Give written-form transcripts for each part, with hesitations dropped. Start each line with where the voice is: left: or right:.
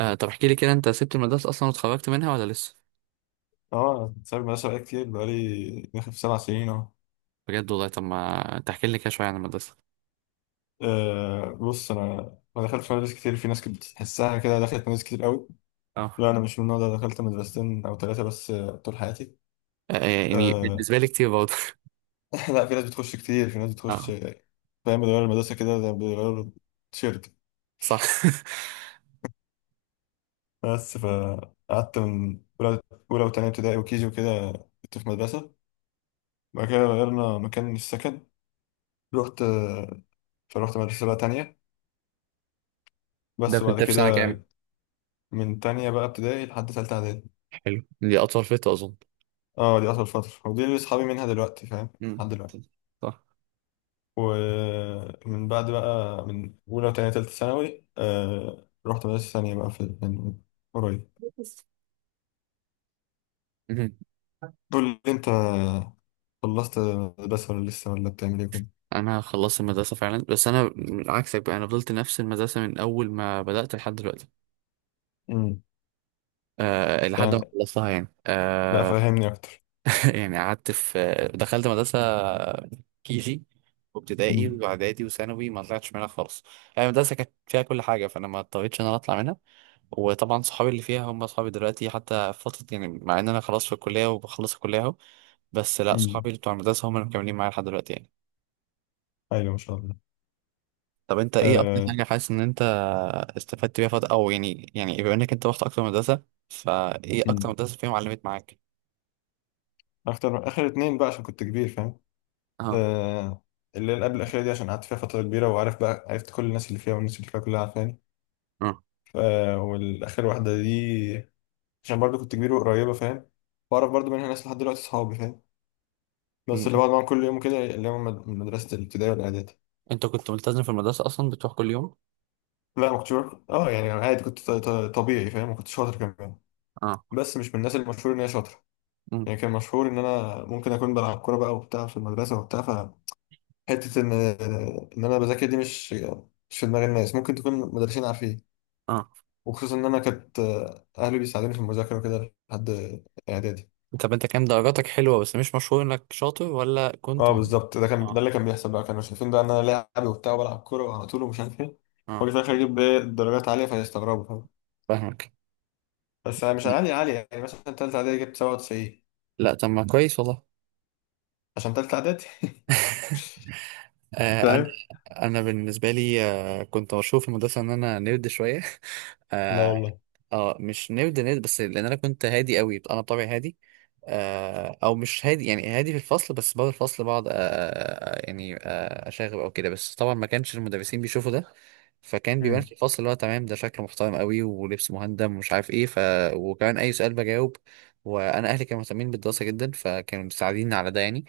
right: طب احكي لي كده، انت سبت المدرسة اصلا واتخرجت منها ولا لسه؟
left: اه، سايب المدرسة بقالي كتير، بقالي داخل في سبع سنين اهو.
right: بجد والله. طب ما تحكي لي كده شوية عن المدرسة.
left: بص انا ما دخلتش مدارس كتير. في ناس كنت بتحسها كده، دخلت مدارس كتير قوي.
right: اه.
left: لا، انا مش من النوع ده، دخلت مدرستين او ثلاثة بس، طول حياتي.
right: آه، يعني
left: آه،
right: بالنسبة لي كتير برضه.
left: لا، في ناس بتخش كتير، في ناس بتخش
right: اه.
left: فاهم، بيغيروا المدرسة كده، ده بيغيروا التيشيرت.
right: صح.
left: بس فقعدت من أولى، أولى وتانية ابتدائي وكيجي وكده كنت في مدرسة. بعد كده غيرنا مكان السكن، رحت آه، فروحت مدرسة بقى تانية.
right: ده
left: بس وبعد
right: كنت في سنة
left: كده
right: كام؟
left: من تانية بقى ابتدائي لحد تالتة إعدادي.
right: حلو، دي اطول فترة اظن.
left: اه، دي أطول فترة ودي اللي صحابي منها دلوقتي، فاهم؟
right: امم.
left: لحد دلوقتي.
right: صح.
left: ومن بعد بقى من أولى وتانية تالتة ثانوي، رحت مدرسة ثانية بقى في من قريب.
right: مهم.
left: قول لي أنت، خلصت مدرسة ولا لسه، ولا بتعمل إيه كده؟
right: انا خلصت المدرسه فعلا، بس انا من عكسك بقى، انا فضلت نفس المدرسه من اول ما بدات لحد دلوقتي.
left: امم.
right: أه لحد
left: يعني
right: ما خلصتها يعني
left: لا،
right: آه،
left: فهمني أكتر.
right: قعدت في دخلت مدرسة كيجي وابتدائي
left: امم.
right: واعدادي وثانوي، ما طلعتش منها خالص. يعني المدرسة كانت فيها كل حاجة، فانا ما اضطريتش ان انا اطلع منها. وطبعا صحابي اللي فيها هم صحابي دلوقتي، حتى في فترة يعني، مع ان انا خلاص في الكلية وبخلص الكلية اهو. بس لا،
left: امم.
right: صحابي اللي بتوع المدرسة هم اللي مكملين معايا لحد دلوقتي يعني.
left: أيوة ما شاء الله.
right: طب انت ايه اكتر
left: آه.
right: حاجة حاسس ان انت استفدت بيها فترة، او يعني بما انك انت رحت اكتر مدرسة، فايه اكتر
left: امم.
right: مدرسة فيهم علمت معاك؟
left: أكتر آخر اتنين بقى عشان كنت كبير، فاهم؟
right: اه.
left: آه الليلة قبل الأخيرة دي عشان قعدت فيها فترة كبيرة وعارف بقى، عرفت كل الناس اللي فيها والناس اللي فيها كلها عارفاني.
right: اه.
left: والاخر واحده دي عشان برضو كنت كبير وقريبه، فاهم؟ واعرف برضو منها ناس لحد دلوقتي صحابي، فاهم؟ بس
right: م.
left: اللي بقعد معاهم كل يوم كده اللي هم من مدرسه الابتدائي والاعدادي.
right: انت كنت ملتزم في المدرسة اصلا، بتروح كل يوم؟
left: لا، ما كنتش يعني عادي، كنت طبيعي، فاهم؟ ما كنتش شاطر كمان.
right: اه.
left: بس مش من الناس المشهور ان هي شاطره.
right: مم.
left: يعني كان مشهور ان انا ممكن اكون بلعب كوره بقى وبتاع في المدرسه وبتاع فحته، ان ان انا بذاكر دي، مش في دماغ الناس، ممكن تكون مدرسين عارفين.
right: اه،
left: وخصوصا ان انا كانت اهلي بيساعدوني في المذاكره وكده لحد اعدادي.
right: طب انت كان درجاتك حلوة بس مش مشهور انك شاطر، ولا كنت
left: اه بالظبط، ده كان ده
right: اه.
left: اللي كان بيحصل بقى. كانوا شايفين بقى ان انا لاعب وبتاع وبلعب كوره على طول ومش عارف ايه، واجي في
right: اه.
left: الاخر اجيب ايه درجات عاليه فيستغربوا، فاهم؟
right: فاهمك.
left: بس أنا مش عاليه عاليه، يعني مثلا ثالثه اعدادي جبت 97
right: لا، طب ما كويس والله.
left: عشان ثالثه اعدادي،
right: آه انا
left: فاهم؟
right: انا بالنسبة لي كنت مشهور في المدرسة ان انا نيرد شوية.
left: لا
right: اه.
left: والله.
right: مش نيرد نيرد، بس لان انا كنت هادي قوي، انا بطبعي هادي. او مش هادي، يعني هادي في الفصل بس بعد الفصل بقعد، يعني اشاغب او كده، بس طبعا ما كانش المدرسين بيشوفوا ده. فكان بيبان
left: امم.
right: في الفصل اللي هو تمام، ده شكله محترم قوي ولبس مهندم ومش عارف ايه، ف... وكمان اي سؤال بجاوب، وانا اهلي كانوا مهتمين بالدراسه جدا فكانوا مساعديني على ده يعني.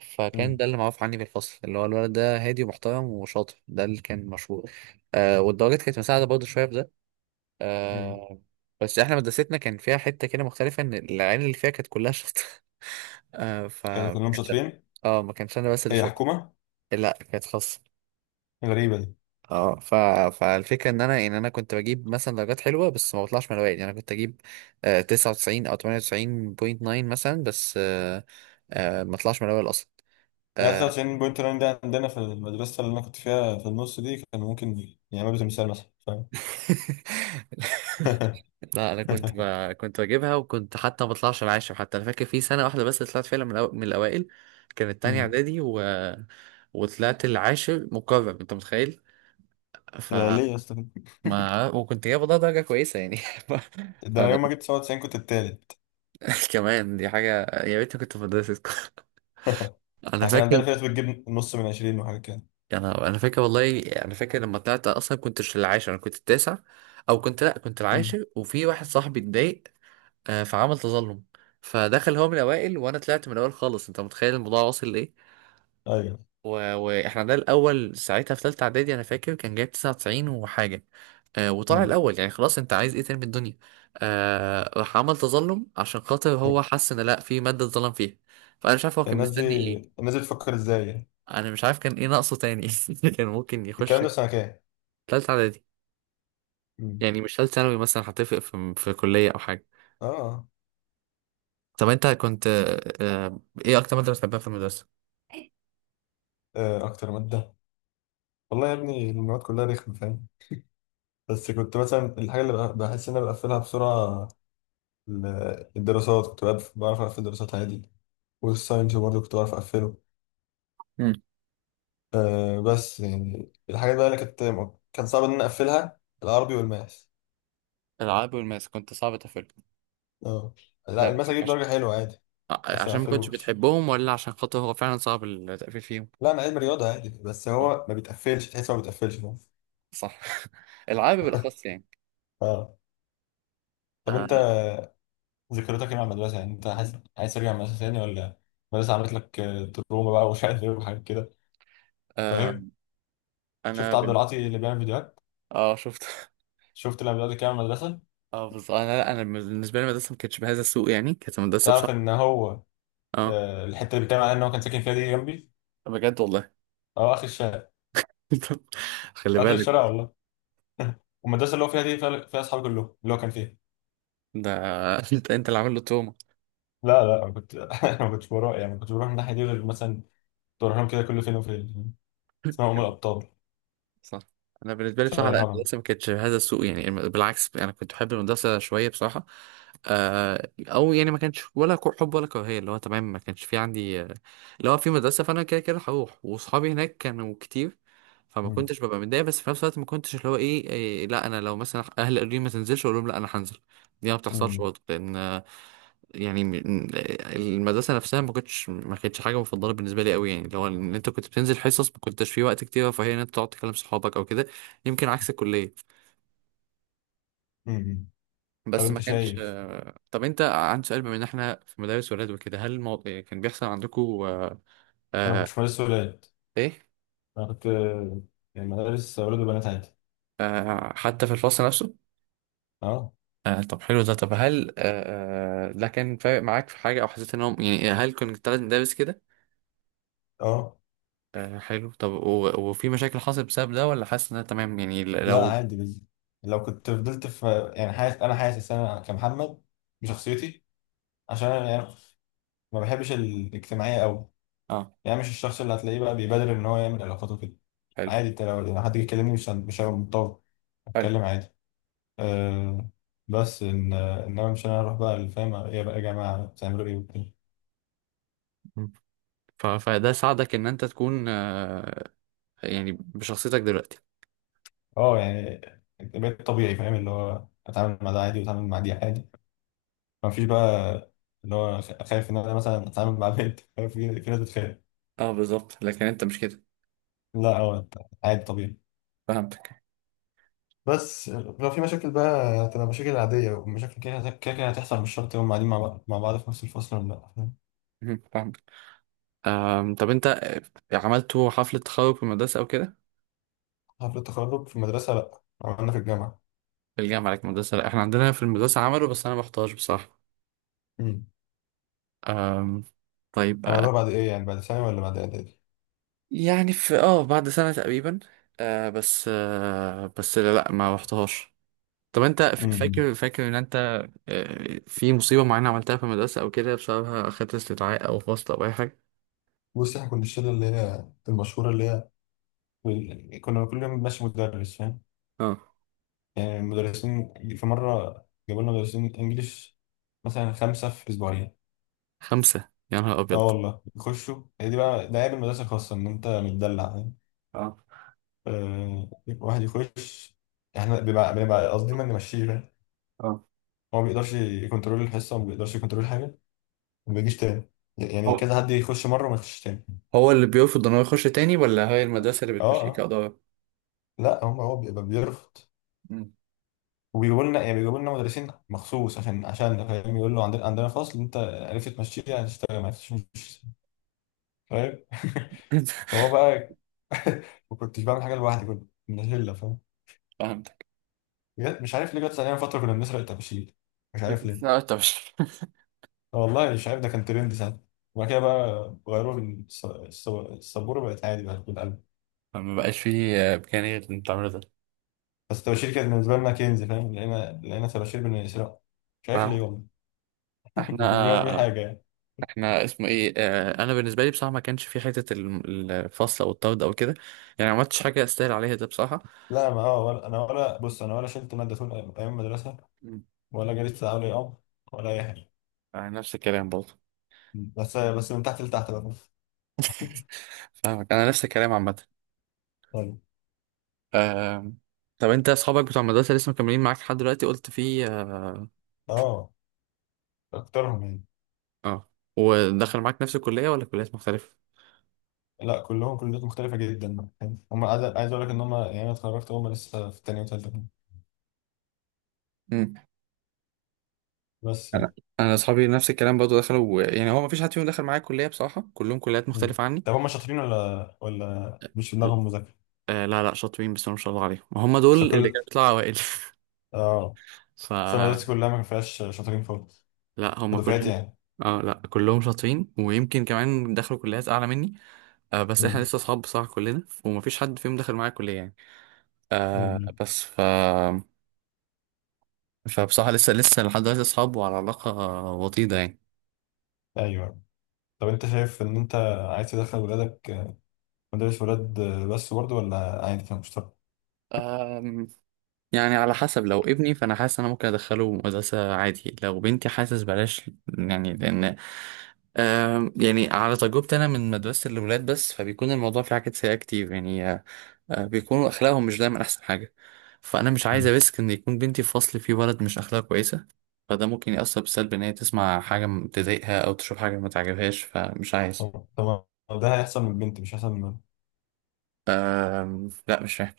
right: فكان
left: امم.
right: ده اللي معروف عني في الفصل، اللي هو الولد ده هادي ومحترم وشاطر، ده اللي كان مشهور. والدرجات كانت مساعده برضه شويه في ده.
left: امم.
right: آه بس احنا مدرستنا كان فيها حتة كده مختلفة، ان العيال اللي فيها كانت كلها شاطرة. آه ف
left: كانوا
right: ما
left: كلهم
right: كانش.
left: شاطرين.
right: اه، ما كانش انا بس اللي
left: هي
right: شاطر.
left: حكومه؟
right: لا، كانت خاصة.
left: غريبه دي.
right: اه ف... فالفكرة ان انا كنت بجيب مثلا درجات حلوة، بس ما بطلعش من الاوائل، يعني انا كنت اجيب 99 او 98.9 مثلا، بس آه ما اطلعش من الاوائل اصلا.
left: يعني
right: آه
left: 99.9 ده عندنا في المدرسه اللي انا كنت فيها في النص دي، كانوا ممكن يعملوا تمثال مثلا، فاهم؟
right: لا، انا كنت بجيبها، وكنت حتى ما بطلعش العاشر. حتى انا فاكر في سنه واحده بس طلعت فعلا من، من الاوائل، كانت تانية
left: امم.
right: اعدادي وطلعت العاشر مكرم، انت متخيل؟ ف
left: ده ليه يا اسطى كده؟
right: ما وكنت جايب والله درجه كويسه يعني. ف...
left: ده انا
right: فما...
left: يوم ما جبت 97 كنت التالت.
right: كمان دي حاجه. يا ريتني كنت في مدرسه.
left: احنا
right: انا
left: كان
right: فاكر.
left: عندنا في ناس بتجيب نص من عشرين وحاجة كده.
right: انا فاكر والله، انا فاكر لما طلعت اصلا كنتش العاشر، انا كنت التاسع، او كنت لا كنت
left: مم.
right: العاشر، وفي واحد صاحبي اتضايق، فعمل تظلم، فدخل هو من الاوائل وانا طلعت من الاول خالص. انت متخيل الموضوع واصل لايه؟
left: ايوه.
right: و... واحنا ده الاول ساعتها في ثالثه اعدادي، انا فاكر كان جايب 99 وحاجه وطلع
left: مم.
right: الاول. يعني خلاص انت عايز ايه تاني من الدنيا؟ راح عمل تظلم عشان خاطر هو حس ان لا، في ماده اتظلم فيها. فانا مش عارف هو كان
left: الناس دي
right: مستني ايه.
left: الناس دي بتفكر ازاي يعني؟
right: انا مش عارف كان ايه ناقصه تاني. كان ممكن
left: الكلام
right: يخش
left: ده في سنة كام؟
right: ثالثه اعدادي،
left: مم.
right: يعني مش ثالث ثانوي مثلا هتفرق في كليه او حاجه.
left: اه.
right: طب انت كنت آه، ايه اكتر ماده بتحبها في المدرسه؟
left: اكتر مادة، والله يا ابني المواد كلها رخمة، فاهم؟ بس كنت مثلا الحاجة اللي بحس ان انا بقفلها بسرعة. الدراسات كنت بعرف اقفل الدراسات عادي. والساينس برضه كنت بعرف اقفله. بس يعني الحاجات بقى اللي كانت، كان صعب ان انا اقفلها، العربي والماس.
right: العاب والماس كنت صعب تقفل؟
left: اه، لا
right: لا،
left: الماس اجيب
right: عشان
left: درجة حلوة عادي بس ما
right: ما كنتش
left: اقفلوش.
right: بتحبهم، ولا عشان خاطر هو فعلا صعب التقفيل فيهم؟
left: لا انا علم رياضه عادي، بس
right: اه.
left: هو ما بيتقفلش، تحس ما بيتقفلش، فاهم؟
right: صح. العاب بالاخص يعني.
left: اه. طب
right: آه
left: انت ذكرياتك ايه مع المدرسه؟ يعني انت عايز ترجع المدرسه تاني، ولا المدرسه عملت لك تروما بقى ومش عارف ايه وحاجات كده،
right: آه
left: فاهم؟
right: انا
left: شفت عبد
right: بال...
left: العاطي اللي بيعمل فيديوهات؟
right: اه، شفت.
left: شفت لما بدات كده المدرسه؟
right: اه، بس انا لا انا بالنسبه لي المدرسه ما كانتش بهذا السوء، يعني كانت مدرسه بصح.
left: تعرف ان هو
right: اه،
left: الحته اللي بيتكلم عليها ان هو كان ساكن فيها دي جنبي.
right: بجد والله.
left: اه، اخر الشارع.
right: خلي
left: اخر
right: بالك.
left: الشارع والله. والمدرسه اللي هو فيها دي، فيها اصحابي كلهم اللي هو كان فيها.
right: ده انت اللي عامل له توما.
left: لا لا، انا كنت انا ما كنتش بروح، يعني ما كنتش بروح من الناحيه دي غير مثلا كنت بروح لهم كده كل فين وفين. اسمها ام الابطال.
right: صح. انا بالنسبه لي
left: شارع
right: بصراحه لا،
left: الهرم.
right: المدرسه ما كانتش هذا السوء، يعني بالعكس انا كنت بحب المدرسه شويه بصراحه. او يعني، ما كانش ولا حب ولا كراهيه، اللي هو تمام ما كانش في عندي اللي هو في مدرسه، فانا كده كده هروح واصحابي هناك كانوا كتير، فما
left: مم.
right: كنتش ببقى متضايق، بس في نفس الوقت ما كنتش اللي هو ايه, إيه لا، انا لو مثلا اهلي قالوا لي ما تنزلش اقول لهم لا، انا هنزل. دي ما بتحصلش
left: مم.
right: برضه لان يعني المدرسة نفسها ما كانتش حاجة مفضلة بالنسبة لي قوي. يعني لو ان انت كنت بتنزل حصص ما كنتش في وقت كتير، فهي ان انت تقعد تكلم صحابك او كده، يمكن عكس الكلية،
left: مم. طب
right: بس ما
left: انت
right: كانش
left: شايف،
right: طب انت عندي سؤال، بما ان احنا في مدارس ولاد وكده، هل كان بيحصل عندكم
left: انا ما
right: آه...
left: كنتش مدرسة ولاد.
right: ايه
left: انا كنت يعني مدارس ولاد وبنات عادي.
right: حتى في الفصل نفسه؟
left: اه.
right: طب حلو ده. طب هل ده كان فارق معاك في حاجة، او حسيت انهم يعني هل كنت ثلاث مدارس كده؟
left: اه،
right: حلو. طب وفي مشاكل حصلت بسبب ده، ولا حاسس انها تمام؟ يعني
left: لا
right: لو.
left: عادي لو كنت فضلت في، يعني حاسس انا كمحمد بشخصيتي. عشان انا يعني ما بحبش الاجتماعية قوي،
right: اه.
left: يعني مش الشخص اللي هتلاقيه بقى بيبادر ان هو يعمل علاقات وكده.
right: حلو
left: عادي انت، لو حد جه يكلمني، مش مش هبقى متطور،
right: حلو.
left: اتكلم عادي. أه بس ان انما مش انا اروح بقى اللي فاهم ايه بقى يا جماعه، بتعملوا ايه وكده.
right: فده ساعدك ان انت تكون يعني بشخصيتك دلوقتي.
left: اه يعني بقيت طبيعي، فاهم؟ اللي هو اتعامل مع ده عادي واتعامل مع دي عادي، ما فيش بقى اللي هو خايف ان انا مثلا اتعامل مع بنت. خايف، في ناس بتخاف.
right: اه، بالظبط. لكن انت مش كده.
left: لا، هو عادي طبيعي.
right: فهمتك.
left: بس لو في مشاكل بقى، هتبقى مشاكل عادية، ومشاكل كده كده كده هتحصل، مش شرط يوم قاعدين مع بعض في نفس الفصل ولا لا، فاهم؟
right: مهم. فهمتك. طب انت عملتوا حفلة تخرج في المدرسة او كده؟
left: حفلة التخرج في المدرسة لا، عملنا في الجامعة.
right: في الجامعة لك مدرسة؟ لا، احنا عندنا في المدرسة عملوا بس انا ما رحتهاش بصراحة.
left: امم.
right: أم، طيب
left: عملوها بعد ايه، يعني بعد ثانوي ولا بعد اعدادي؟
right: يعني في، بعد سنة تقريبا. بس بس لا، لا، ما رحتهاش. طب انت ف-
left: امم.
right: فاكر فاكر ان انت في مصيبة معينة عملتها في المدرسة او كده بسببها اخدت استدعاء او فصل او اي حاجة؟
left: بص احنا كنا الشلة اللي هي المشهورة، اللي هي كنا كل يوم ماشي مدرس، فاهم؟
right: اه.
left: يعني مدرسين، في مرة جابوا لنا مدرسين انجليش، مثلا خمسة في اسبوعين.
right: خمسة، يا نهار
left: اه
right: أبيض!
left: والله يخشوا، هي دي بقى ده عيب المدرسة الخاصة ان انت متدلع، فاهم؟
right: اه.
left: آه، واحد يخش، احنا بنبقى قصدنا نمشيه، فاهم؟
right: اه.
left: هو ما بيقدرش يكنترول الحصة وما بيقدرش يكنترول حاجة وما بيجيش تاني. يعني
right: هو
left: كذا حد يخش مرة وما يخشش تاني.
right: هو اللي بيرفض ان هو يخش تاني، ولا هي المدرسة اللي
left: اه
right: بتمشيك
left: اه،
right: كإدارة؟
left: لا هو بيبقى بيرفض،
right: مم.
left: وبيجيبوا لنا، يعني بيجيبوا لنا مدرسين مخصوص عشان فاهم يقول له، عندنا فصل انت عرفت تمشيه، هتشتغل، ما عرفتش، مش فاهم، هو بقى. ما كنتش بعمل حاجه لوحدي، كنت من الهله، فاهم؟
right: فهمتك.
left: مش عارف ليه جت ثانيه فتره كنا بنسرق الطباشير، مش عارف ليه.
right: بتسمع طب.
left: والله مش عارف، ده كان ترند ساعتها. وبعد كده بقى غيروا السبوره، بقت عادي، بقت بالقلب.
right: ما بقاش فيه إمكانية غير إن تعمله ده.
left: بس الطباشير كانت بالنسبه لنا كنز، فاهم؟ لقينا طباشير بنسرقه، مش عارف
right: فاهم.
left: ليه والله. ما كنتش بعمل بيه
right: احنا
left: حاجه يعني.
right: احنا اسمه ايه، انا بالنسبه لي بصراحه ما كانش في حته الفصل او الطرد او كده، يعني ما عملتش حاجه استاهل عليها ده بصراحه.
left: لا ما هو، ولا انا ولا، بص انا ولا شلت ماده طول أيام المدرسه،
right: مم.
left: ولا جريت ساعه ولا يوم، ولا اي حاجه،
right: نفس الكلام برضه.
left: بس من تحت لتحت بقى.
right: فاهمك، انا نفس الكلام عامه.
left: طيب.
right: آم، طب انت اصحابك بتوع المدرسه لسه مكملين معاك لحد دلوقتي، قلت؟ في؟
left: اه، اكترهم يعني.
right: اه. ودخل معاك نفس الكلية ولا كليات مختلفة؟
left: لا كلهم كليات مختلفة جدا، فاهم؟ هم، عايز اقول لك ان هم يعني انا اتخرجت، هم لسه في تانية وتالتة كمان.
right: مم.
left: بس يعني.
right: انا، انا اصحابي نفس الكلام برضه دخلوا، يعني هو ما فيش حد فيهم دخل معايا كليه بصراحه، كلهم كليات
left: مم.
right: مختلفه عني.
left: طب هم شاطرين، ولا مش في دماغهم مذاكرة؟
right: لا لا، شاطرين بس ما شاء الله عليهم، هم دول
left: بس
right: اللي
left: كل
right: كانوا بيطلعوا اوائل.
left: اه
right: ف.
left: بس أنا مدرستي كلها ما فيهاش شاطرين خالص،
right: لا، هم
left: بدفعتي
right: كلهم.
left: يعني.
right: اه لا، كلهم شاطرين، ويمكن كمان دخلوا كليات اعلى مني. بس احنا
left: مم.
right: لسه اصحاب بصراحه كلنا، ومفيش حد فيهم دخل معايا كليه يعني. آه
left: مم.
right: بس ف فبصراحه لسه لحد دلوقتي اصحاب وعلى علاقه وطيده.
left: ايوه. طب انت شايف، ان انت عايز تدخل ولادك مدارس ولاد بس برضه، ولا عادي كان مشترك؟
right: يعني على حسب، لو ابني فانا حاسس انا ممكن ادخله مدرسه عادي، لو بنتي حاسس بلاش. يعني لان يعني على تجربتي انا من مدرسه الاولاد بس، فبيكون الموضوع فيه حاجات سيئه كتير يعني. بيكونوا اخلاقهم مش دايما احسن حاجه، فانا مش عايز
left: مم.
right: اريسك ان يكون بنتي في فصل فيه ولد مش اخلاقه كويسه، فده ممكن يأثر بالسلب ان هي تسمع حاجه تضايقها او تشوف حاجه ما تعجبهاش فمش عايز.
left: طب طب ده هيحصل من البنت مش هيحصل.
right: لا، مش فاهم.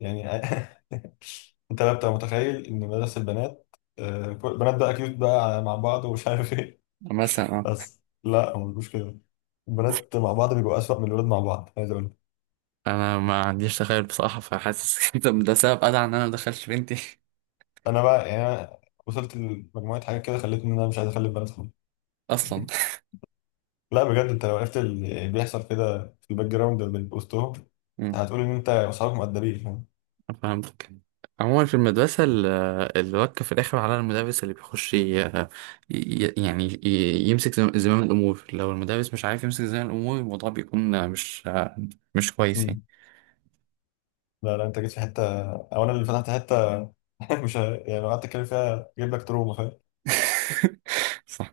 left: يعني انت بقى بتبقى متخيل ان مدرسة البنات البنات بقى كيوت بقى مع بعض ومش عارف ايه.
right: مثلا اه
left: بس لا هو مش كده. البنات مع بعض بيبقوا اسوأ من الولاد مع بعض، عايز اقول لك.
right: انا ما عنديش تخيل بصراحه، فحاسس كده، ده سبب ادعى ان انا ما ادخلش بنتي
left: انا بقى يعني، انا وصلت لمجموعة حاجات كده خلتني ان انا مش عايز اخلي البنات خالص.
right: اصلا.
left: لا بجد انت لو عرفت اللي بيحصل كده في الباك جراوند من وسطهم،
right: مم.
left: هتقول ان انت واصحابك مؤدبين، فاهم؟
right: فهمتك. عموما في المدرسة الوكة في الآخر على المدرس اللي بيخش يعني يمسك زمام الأمور. لو المدرس مش عارف يمسك زمام الأمور، الموضوع بيكون مش كويس يعني.
left: مم. لا لا، انت جيت في حتة، او انا اللي فتحت حتة. مش ه- يعني لو قعدت اتكلم فيها جايب لك تروما، فاهم؟
right: صح.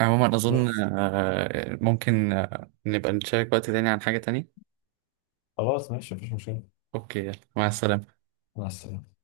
right: عموما أظن
left: بس
right: ممكن نبقى نشارك وقت تاني عن حاجة تانية.
left: خلاص ماشي، مفيش مشكلة.
right: أوكي، يلا مع السلامة.
left: مع السلامة.